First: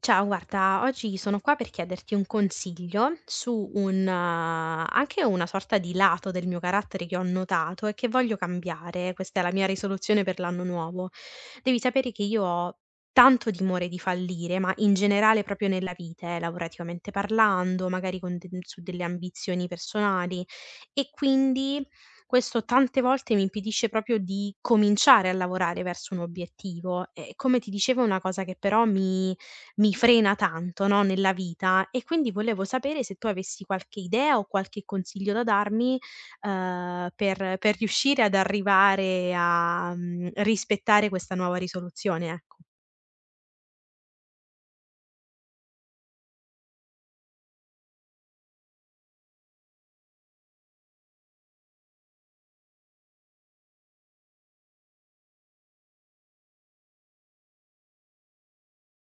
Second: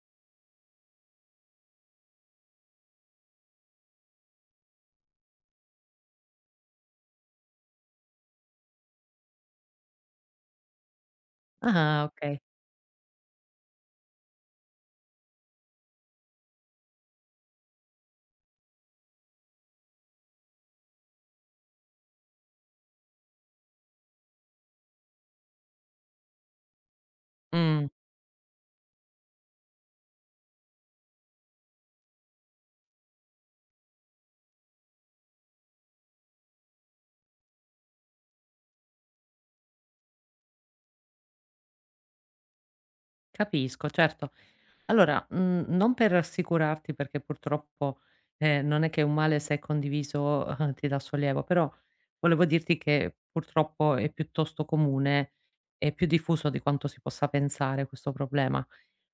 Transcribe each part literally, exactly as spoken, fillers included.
Ciao, guarda, oggi sono qua per chiederti un consiglio su un, eh, anche una sorta di lato del mio carattere che ho notato e che voglio cambiare. Questa è la mia risoluzione per l'anno nuovo. Devi Ah, sapere che okay. io ho tanto timore di fallire, ma in generale proprio nella vita, eh, lavorativamente parlando, magari con de- su delle ambizioni personali e quindi questo tante volte mi impedisce proprio di cominciare a lavorare verso un obiettivo. E come ti Mh, dicevo, è una cosa che però mi mi frena tanto, no, nella vita e quindi volevo sapere se tu avessi qualche idea o qualche consiglio da darmi, uhm, per per riuscire ad arrivare a, mhmm, rispettare questa nuova risoluzione, ecco. capisco, certo. Allora, mhmm, non per rassicurarti perché purtroppo, ehm, non è che un male se è condiviso, ti dà sollievo, però volevo dirti che purtroppo è piuttosto comune e più diffuso di quanto si possa pensare questo problema.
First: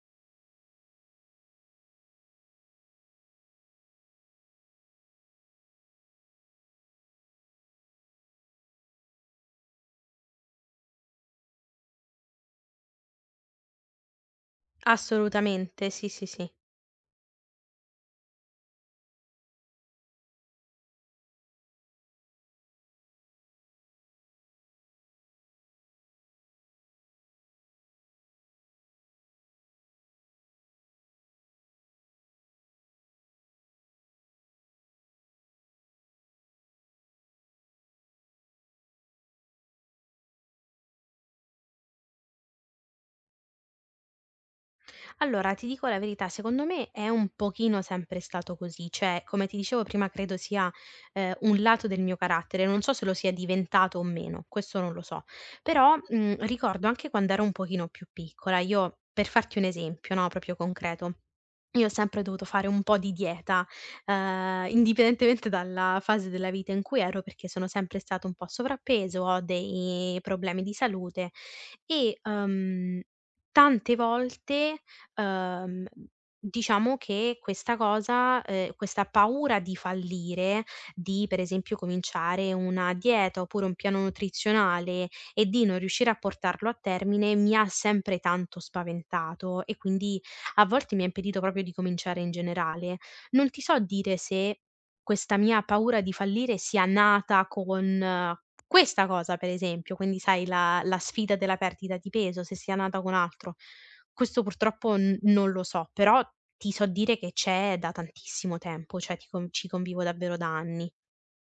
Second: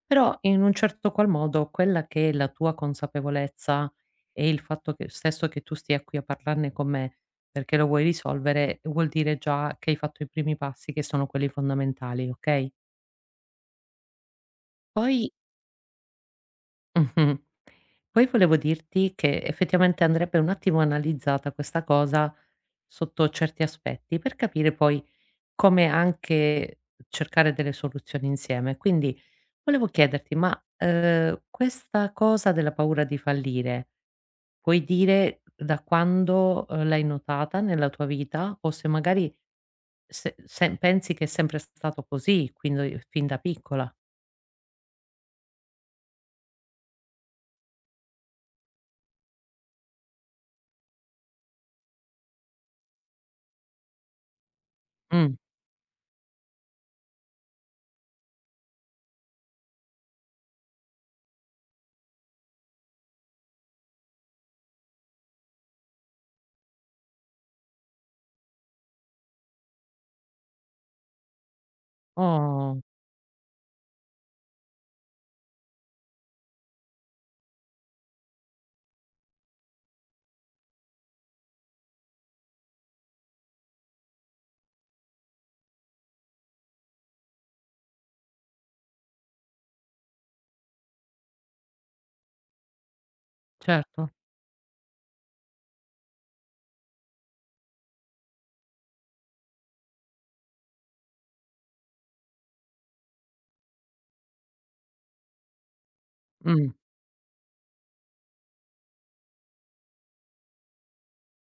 Però in un certo qual modo quella che è la tua consapevolezza e il fatto che stesso che tu stia qui a parlarne con me perché lo vuoi risolvere, vuol dire già che hai fatto i primi passi che sono quelli fondamentali, okay? Poi. Assolutamente, sì, sì, sì. Mh-mh. Poi volevo dirti che effettivamente andrebbe un attimo analizzata questa cosa sotto certi aspetti, per capire poi come anche cercare delle soluzioni insieme. Quindi volevo chiederti: ma, ehm, questa cosa della paura di fallire, puoi dire da quando, ehm, l'hai notata nella tua vita? O se magari se se pensi che è sempre stato così, quindi fin da piccola? Allora, ti dico la verità, secondo me è un pochino sempre stato così, cioè come ti dicevo prima credo sia, ehm, un lato del mio carattere, non so se lo sia diventato o meno, questo non lo so. Mh. Però, mhmm, ricordo anche quando ero un pochino più piccola, io per farti un esempio, no, proprio concreto io ho sempre dovuto fare un po' di dieta, ehm, indipendentemente dalla fase della vita in cui ero, perché sono sempre stata un po' a sovrappeso, ho dei problemi di salute e, Oh, uhm, tante volte, uhm, diciamo che questa cosa ehm, questa paura di fallire, di per esempio cominciare una dieta oppure un piano nutrizionale e di non riuscire a portarlo a termine, mi ha sempre tanto spaventato e quindi a volte mi ha impedito proprio di cominciare in generale. Non ti so certo. dire se questa mia paura di fallire sia nata con eh, questa cosa, per esempio, quindi sai la la sfida della perdita di peso, se sia nata con altro. Questo purtroppo n non lo so, però Mh. ti so dire che c'è da tantissimo tempo, cioè ti con ci convivo davvero da anni.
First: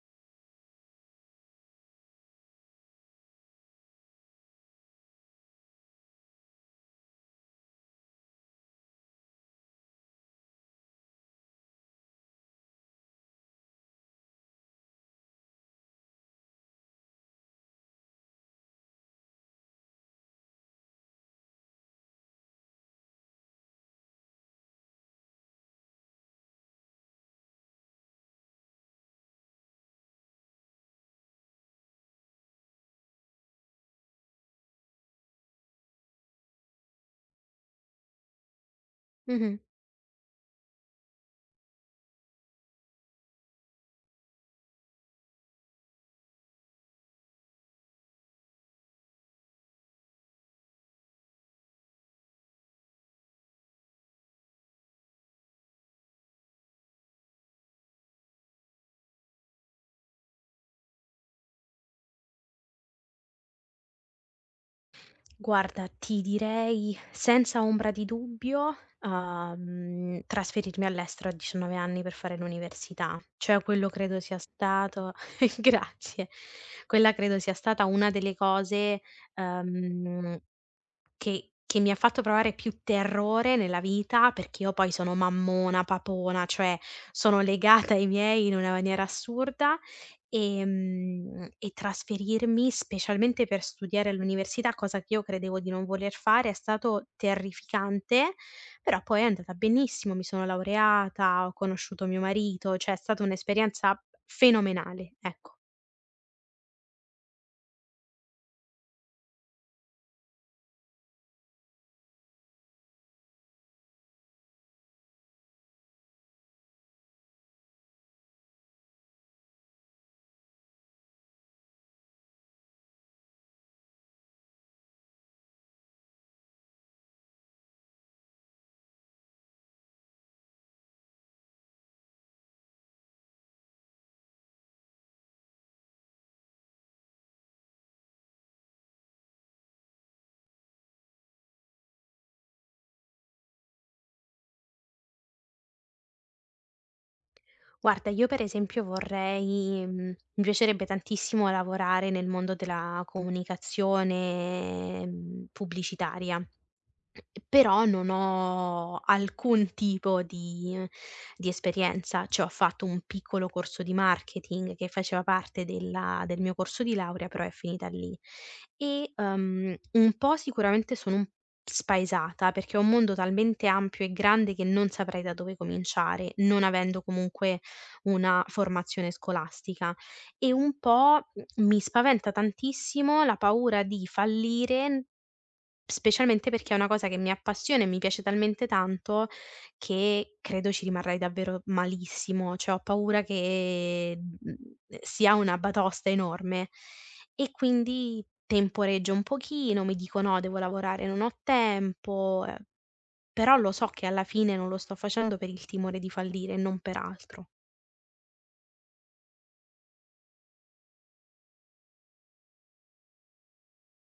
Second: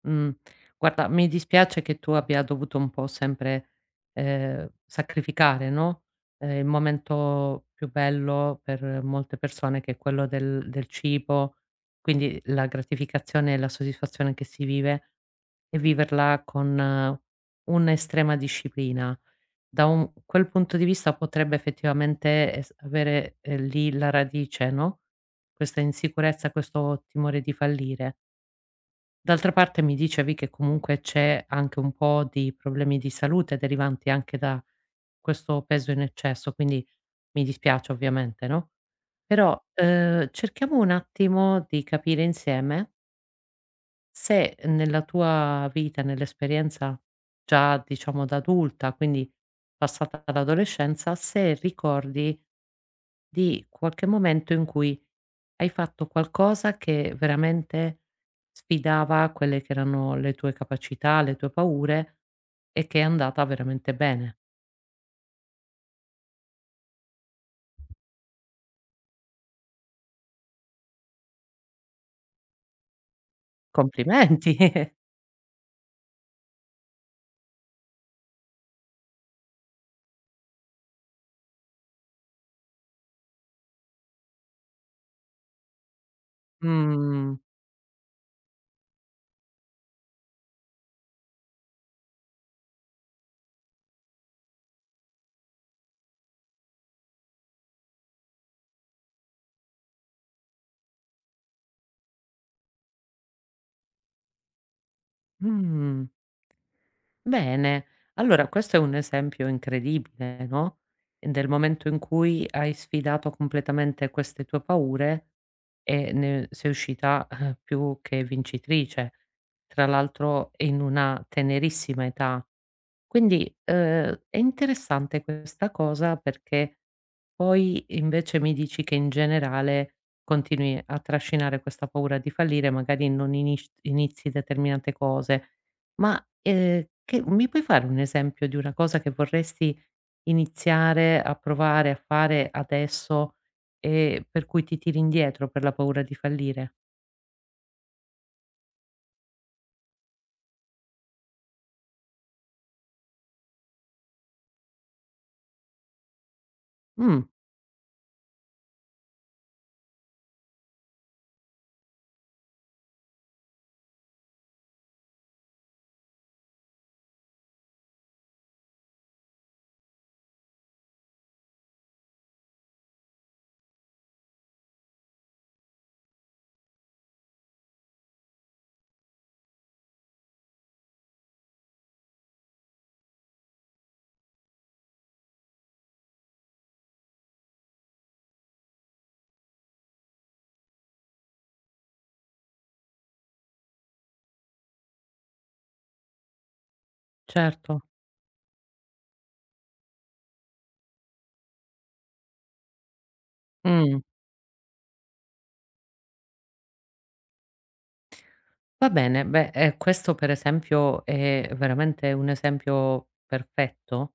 Mh. Guarda, mi dispiace che tu abbia dovuto un po' sempre, ehm, sacrificare, no, ehm, il momento più bello per molte persone che è quello del del cibo, quindi la gratificazione e la soddisfazione che si vive e viverla con eh, un'estrema disciplina. Da un quel punto di vista potrebbe effettivamente es avere, ehm, lì la radice, no, questa insicurezza, questo timore di fallire. D'altra parte mi dicevi che comunque c'è anche un po' di problemi di salute derivanti anche da questo peso in eccesso, quindi mi dispiace ovviamente, no, Mh-mh. però, ehm, cerchiamo un attimo di capire insieme se nella tua vita, nell'esperienza già diciamo da adulta, quindi passata dall'adolescenza, se ricordi di qualche momento in cui hai fatto qualcosa che veramente sfidava quelle che erano le tue capacità, le tue paure e che è andata veramente bene. Guarda, ti direi senza ombra di dubbio, uhm, trasferirmi all'estero a diciannove anni per fare l'università. Cioè quello credo sia Complimenti! stato grazie. Quella credo sia stata una delle cose, uhm che che mi ha fatto provare più terrore nella vita, perché io poi sono mammona, papona, cioè Mh, sono legata ai miei in una maniera assurda, ehm, e trasferirmi, specialmente per studiare all'università, cosa che io credevo di non voler fare, è stato terrificante, però poi è andata benissimo, mi sono laureata, ho conosciuto mio marito, cioè è stata un'esperienza fenomenale, ecco. mh, bene. Allora questo è un esempio incredibile, no, del momento in cui hai sfidato completamente queste tue paure e ne sei uscita, eh, più che vincitrice. Tra l'altro in una tenerissima età. Quindi, uhm, è interessante questa cosa perché poi invece mi dici che in generale continui a trascinare questa paura di fallire, magari non inisc inizi determinate cose. Ma, ehm, che mi puoi fare un esempio di una cosa che vorresti iniziare a provare a fare adesso e per cui ti tiri indietro per la paura di fallire? Guarda, io per esempio vorrei mhmm, mi piacerebbe tantissimo lavorare nel mondo della comunicazione, mhmm, pubblicitaria. Mh, Però non ho alcun tipo di di esperienza, cioè ho fatto un piccolo corso di marketing che faceva parte della del mio corso di laurea, però è finita lì. E, uhm, un po' sicuramente sono un spaesata, perché è un mondo talmente ampio e grande che non saprei da dove cominciare, non avendo comunque una formazione scolastica. E un po', mhmm, mi spaventa tantissimo la paura di fallire. Specialmente perché è una cosa che mi appassiona e mi piace talmente tanto che credo ci rimarrei davvero malissimo, cioè ho paura che, mhmm, sia una batosta enorme. E certo. quindi temporeggio un pochino, mi dico: "No, devo lavorare, non ho tempo", ehm, però lo so Mh. che alla fine non lo sto facendo per il timore di fallire e non per altro. Va bene, beh, ehm, questo per esempio è veramente un esempio perfetto,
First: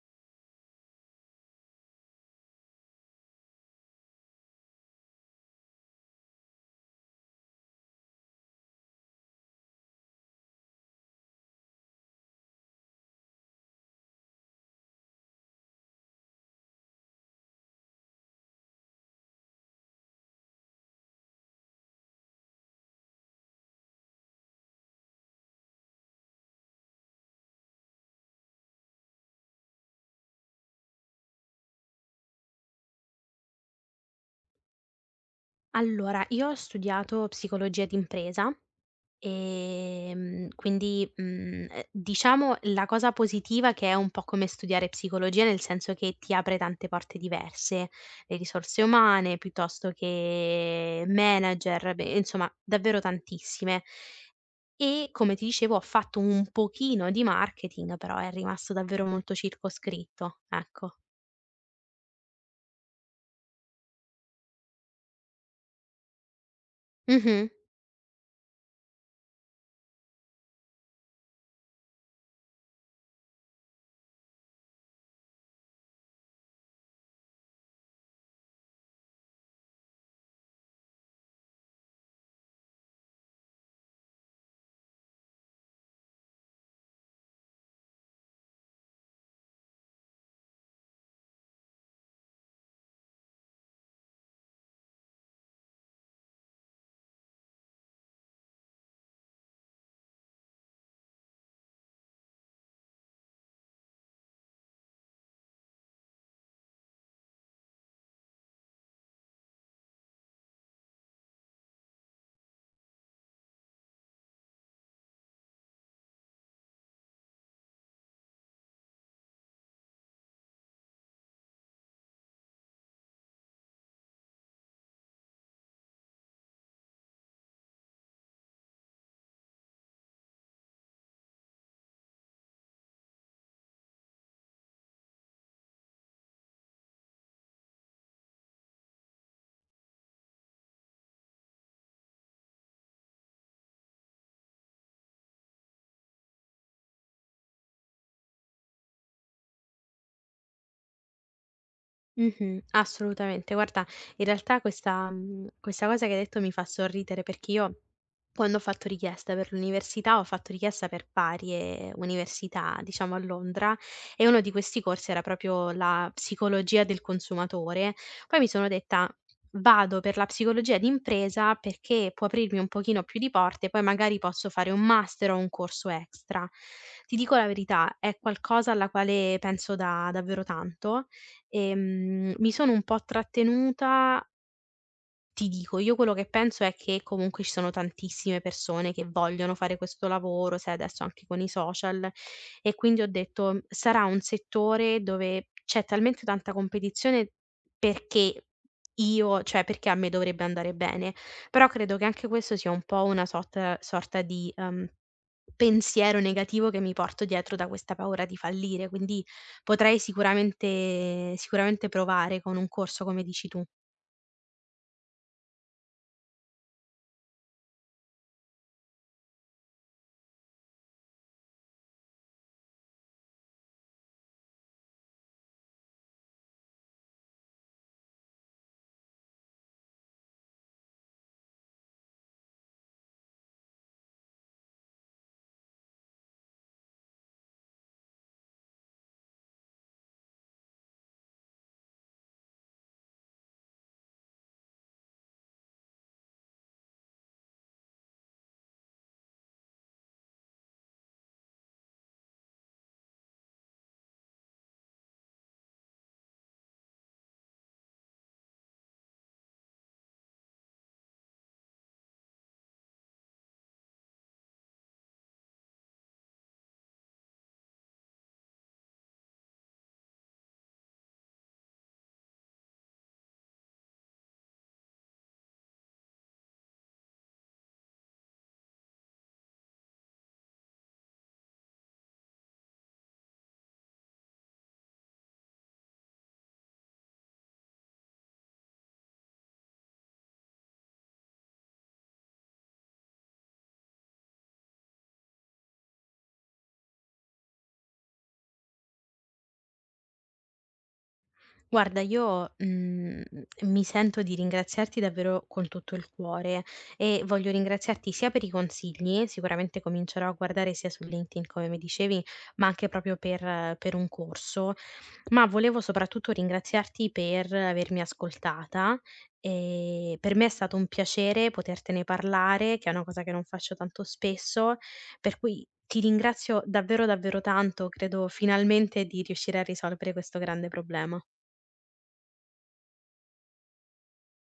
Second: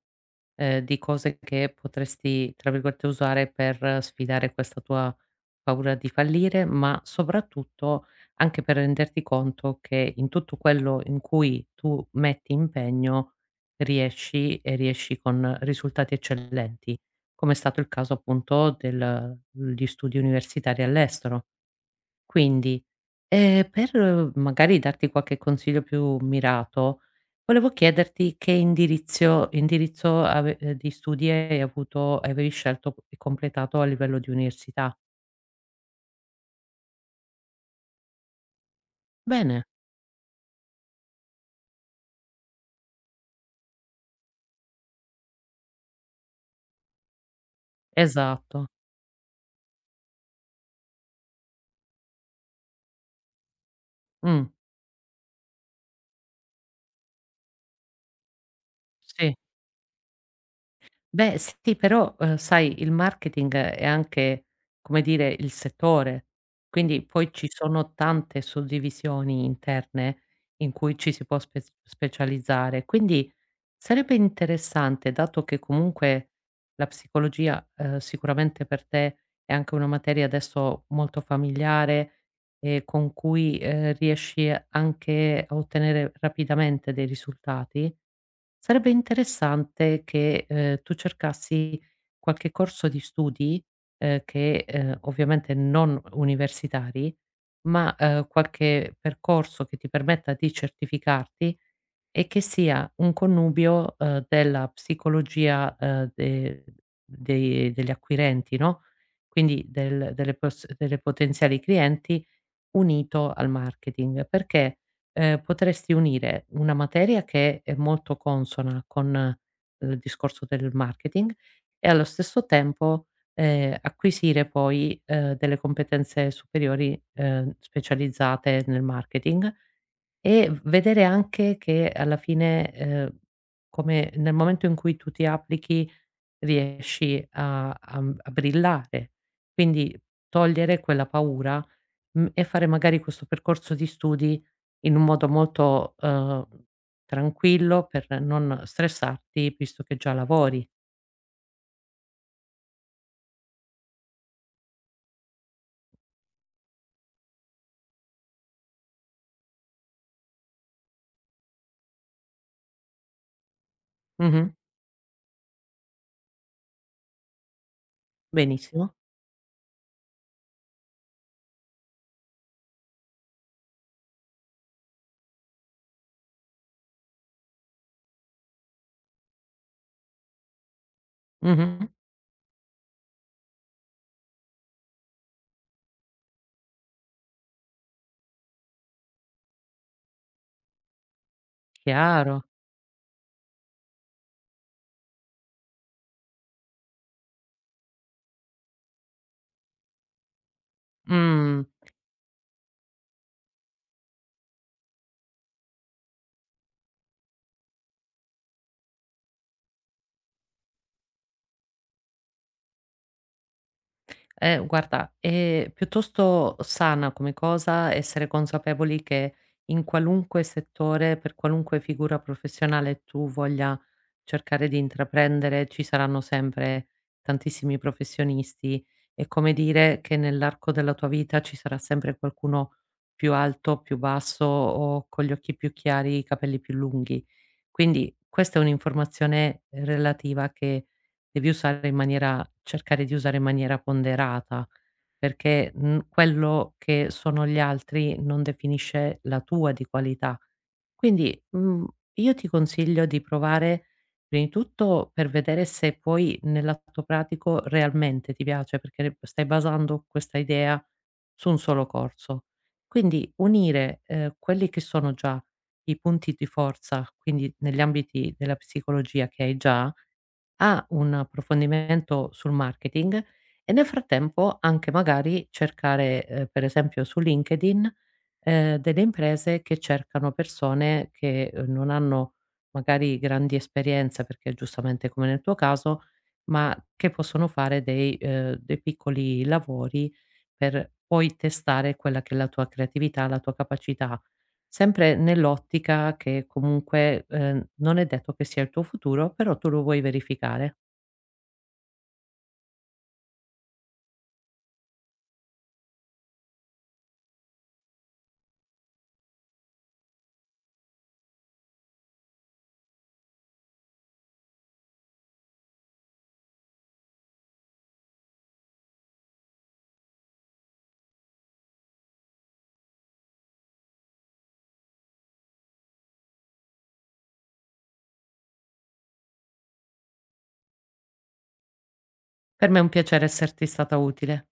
ehm, di cose che potresti, tra virgolette, "usare" per sfidare questa tua paura di fallire, ma soprattutto anche per renderti conto che in tutto quello in cui tu metti impegno riesci e riesci con risultati eccellenti, come è stato il caso appunto del gli studi universitari all'estero. Quindi, ehm, per eh, magari darti qualche consiglio più mirato, volevo chiederti che indirizio indirizzo ave ehm, di studi hai avuto avevi scelto e completato a livello di università. Allora, io ho studiato psicologia d'impresa. Bene, Ehm, quindi, mhmm, ehm, diciamo la cosa positiva che è un po' come studiare psicologia, nel senso che ti apre tante porte diverse, le esatto. risorse umane piuttosto che manager, beh, insomma davvero tantissime. Mh, E come ti dicevo ho fatto un pochino di marketing, però è rimasto davvero sì. molto circoscritto, ecco. Beh, sì, però, uhm, sai, il marketing è anche, come dire, il settore, quindi poi Mh-mh. ci sono tante suddivisioni interne in cui ci si può spez specializzare. Quindi sarebbe interessante, dato che comunque la psicologia, uhm, sicuramente per te è anche una materia adesso molto familiare e con cui, ehm, riesci anche a ottenere rapidamente dei risultati. Sarebbe interessante che, ehm, tu cercassi qualche corso di studi, ehm, che, ehm, ovviamente non universitari, ma, ehm, qualche percorso che ti permetta di certificarti e che sia un connubio, ehm, della psicologia, ehm, de dei degli acquirenti, no, quindi del delle pers delle potenziali clienti unito al marketing, perché, ehm, potresti unire una materia che è molto consona con eh, il discorso del marketing e allo stesso tempo, ehm, acquisire poi, ehm, delle competenze superiori, ehm, specializzate nel marketing e v vedere anche che alla fine, ehm, come nel momento in cui tu ti applichi riesci a a mhmm, a brillare. Quindi togliere quella paura, mhmm, e fare magari questo percorso di studi in un modo molto, uhm, tranquillo per non stressarti, visto che già lavori. Mh-mh, assolutamente. Guarda, in realtà questa mhmm, questa cosa che hai detto mi fa sorridere perché io quando ho fatto richiesta per l'università, ho fatto richiesta per varie università, diciamo a Londra, e uno Mh-mh. di questi corsi era proprio la psicologia del consumatore. Poi mi sono Benissimo. detta: "Vado per la psicologia d'impresa perché può aprirmi un pochino più di porte, poi magari posso fare un master o un corso extra". Ti dico la verità, è qualcosa alla quale penso da davvero tanto. Mh-mh. Ehm, mi sono un po' trattenuta, ti dico, io quello che penso è che comunque ci sono tantissime persone che vogliono fare questo lavoro, sai adesso anche con i social, Chiaro. e quindi ho detto sarà un settore dove c'è talmente tanta competizione perché io, cioè perché a me dovrebbe andare bene, Mh. però credo che anche questo sia un po' una sorta, sorta di ehm, pensiero negativo che mi porto dietro da questa paura di fallire, quindi potrei sicuramente, sicuramente provare con un corso come dici tu. Eh, guarda, è piuttosto sana come cosa essere consapevoli che in qualunque settore, per qualunque figura professionale tu voglia cercare di intraprendere, ci saranno sempre tantissimi professionisti. È come dire che nell'arco della tua vita ci sarà sempre qualcuno più alto, più basso o con gli occhi più chiari, i capelli più lunghi. Quindi questa è un'informazione relativa che devi usare in maniera cercare di usare in maniera ponderata, perché, mhmm, quello che sono gli altri non definisce la tua di qualità. Quindi, mhmm, io ti consiglio di provare, prima di tutto per vedere se poi nell'atto pratico realmente ti piace, perché stai basando questa idea su un solo corso. Quindi unire, ehm, quelli che sono già i punti di forza, quindi negli ambiti della psicologia che hai già ha un approfondimento sul marketing e nel frattempo anche magari cercare, ehm, per esempio su LinkedIn, ehm, delle imprese che cercano persone che, uhm, non hanno magari grandi esperienze, perché giustamente come nel tuo caso, ma che possono fare dei ehm, dei piccoli lavori per poi testare quella che è la tua creatività, la tua capacità, sempre nell'ottica che comunque, ehm, non è detto che sia il tuo futuro, però tu lo vuoi verificare. Guarda, io, mhmm, mi sento di ringraziarti davvero con tutto il cuore e voglio ringraziarti sia per i consigli, sicuramente comincerò a guardare sia su LinkedIn come mi dicevi, ma anche proprio per eh, per un corso, ma volevo soprattutto ringraziarti per avermi ascoltata. Ehm, per me è stato un piacere potertene parlare, che è una cosa che non faccio tanto spesso, per cui ti ringrazio davvero, davvero tanto, credo finalmente di riuscire a risolvere questo grande problema. Per me è un piacere esserti stata utile.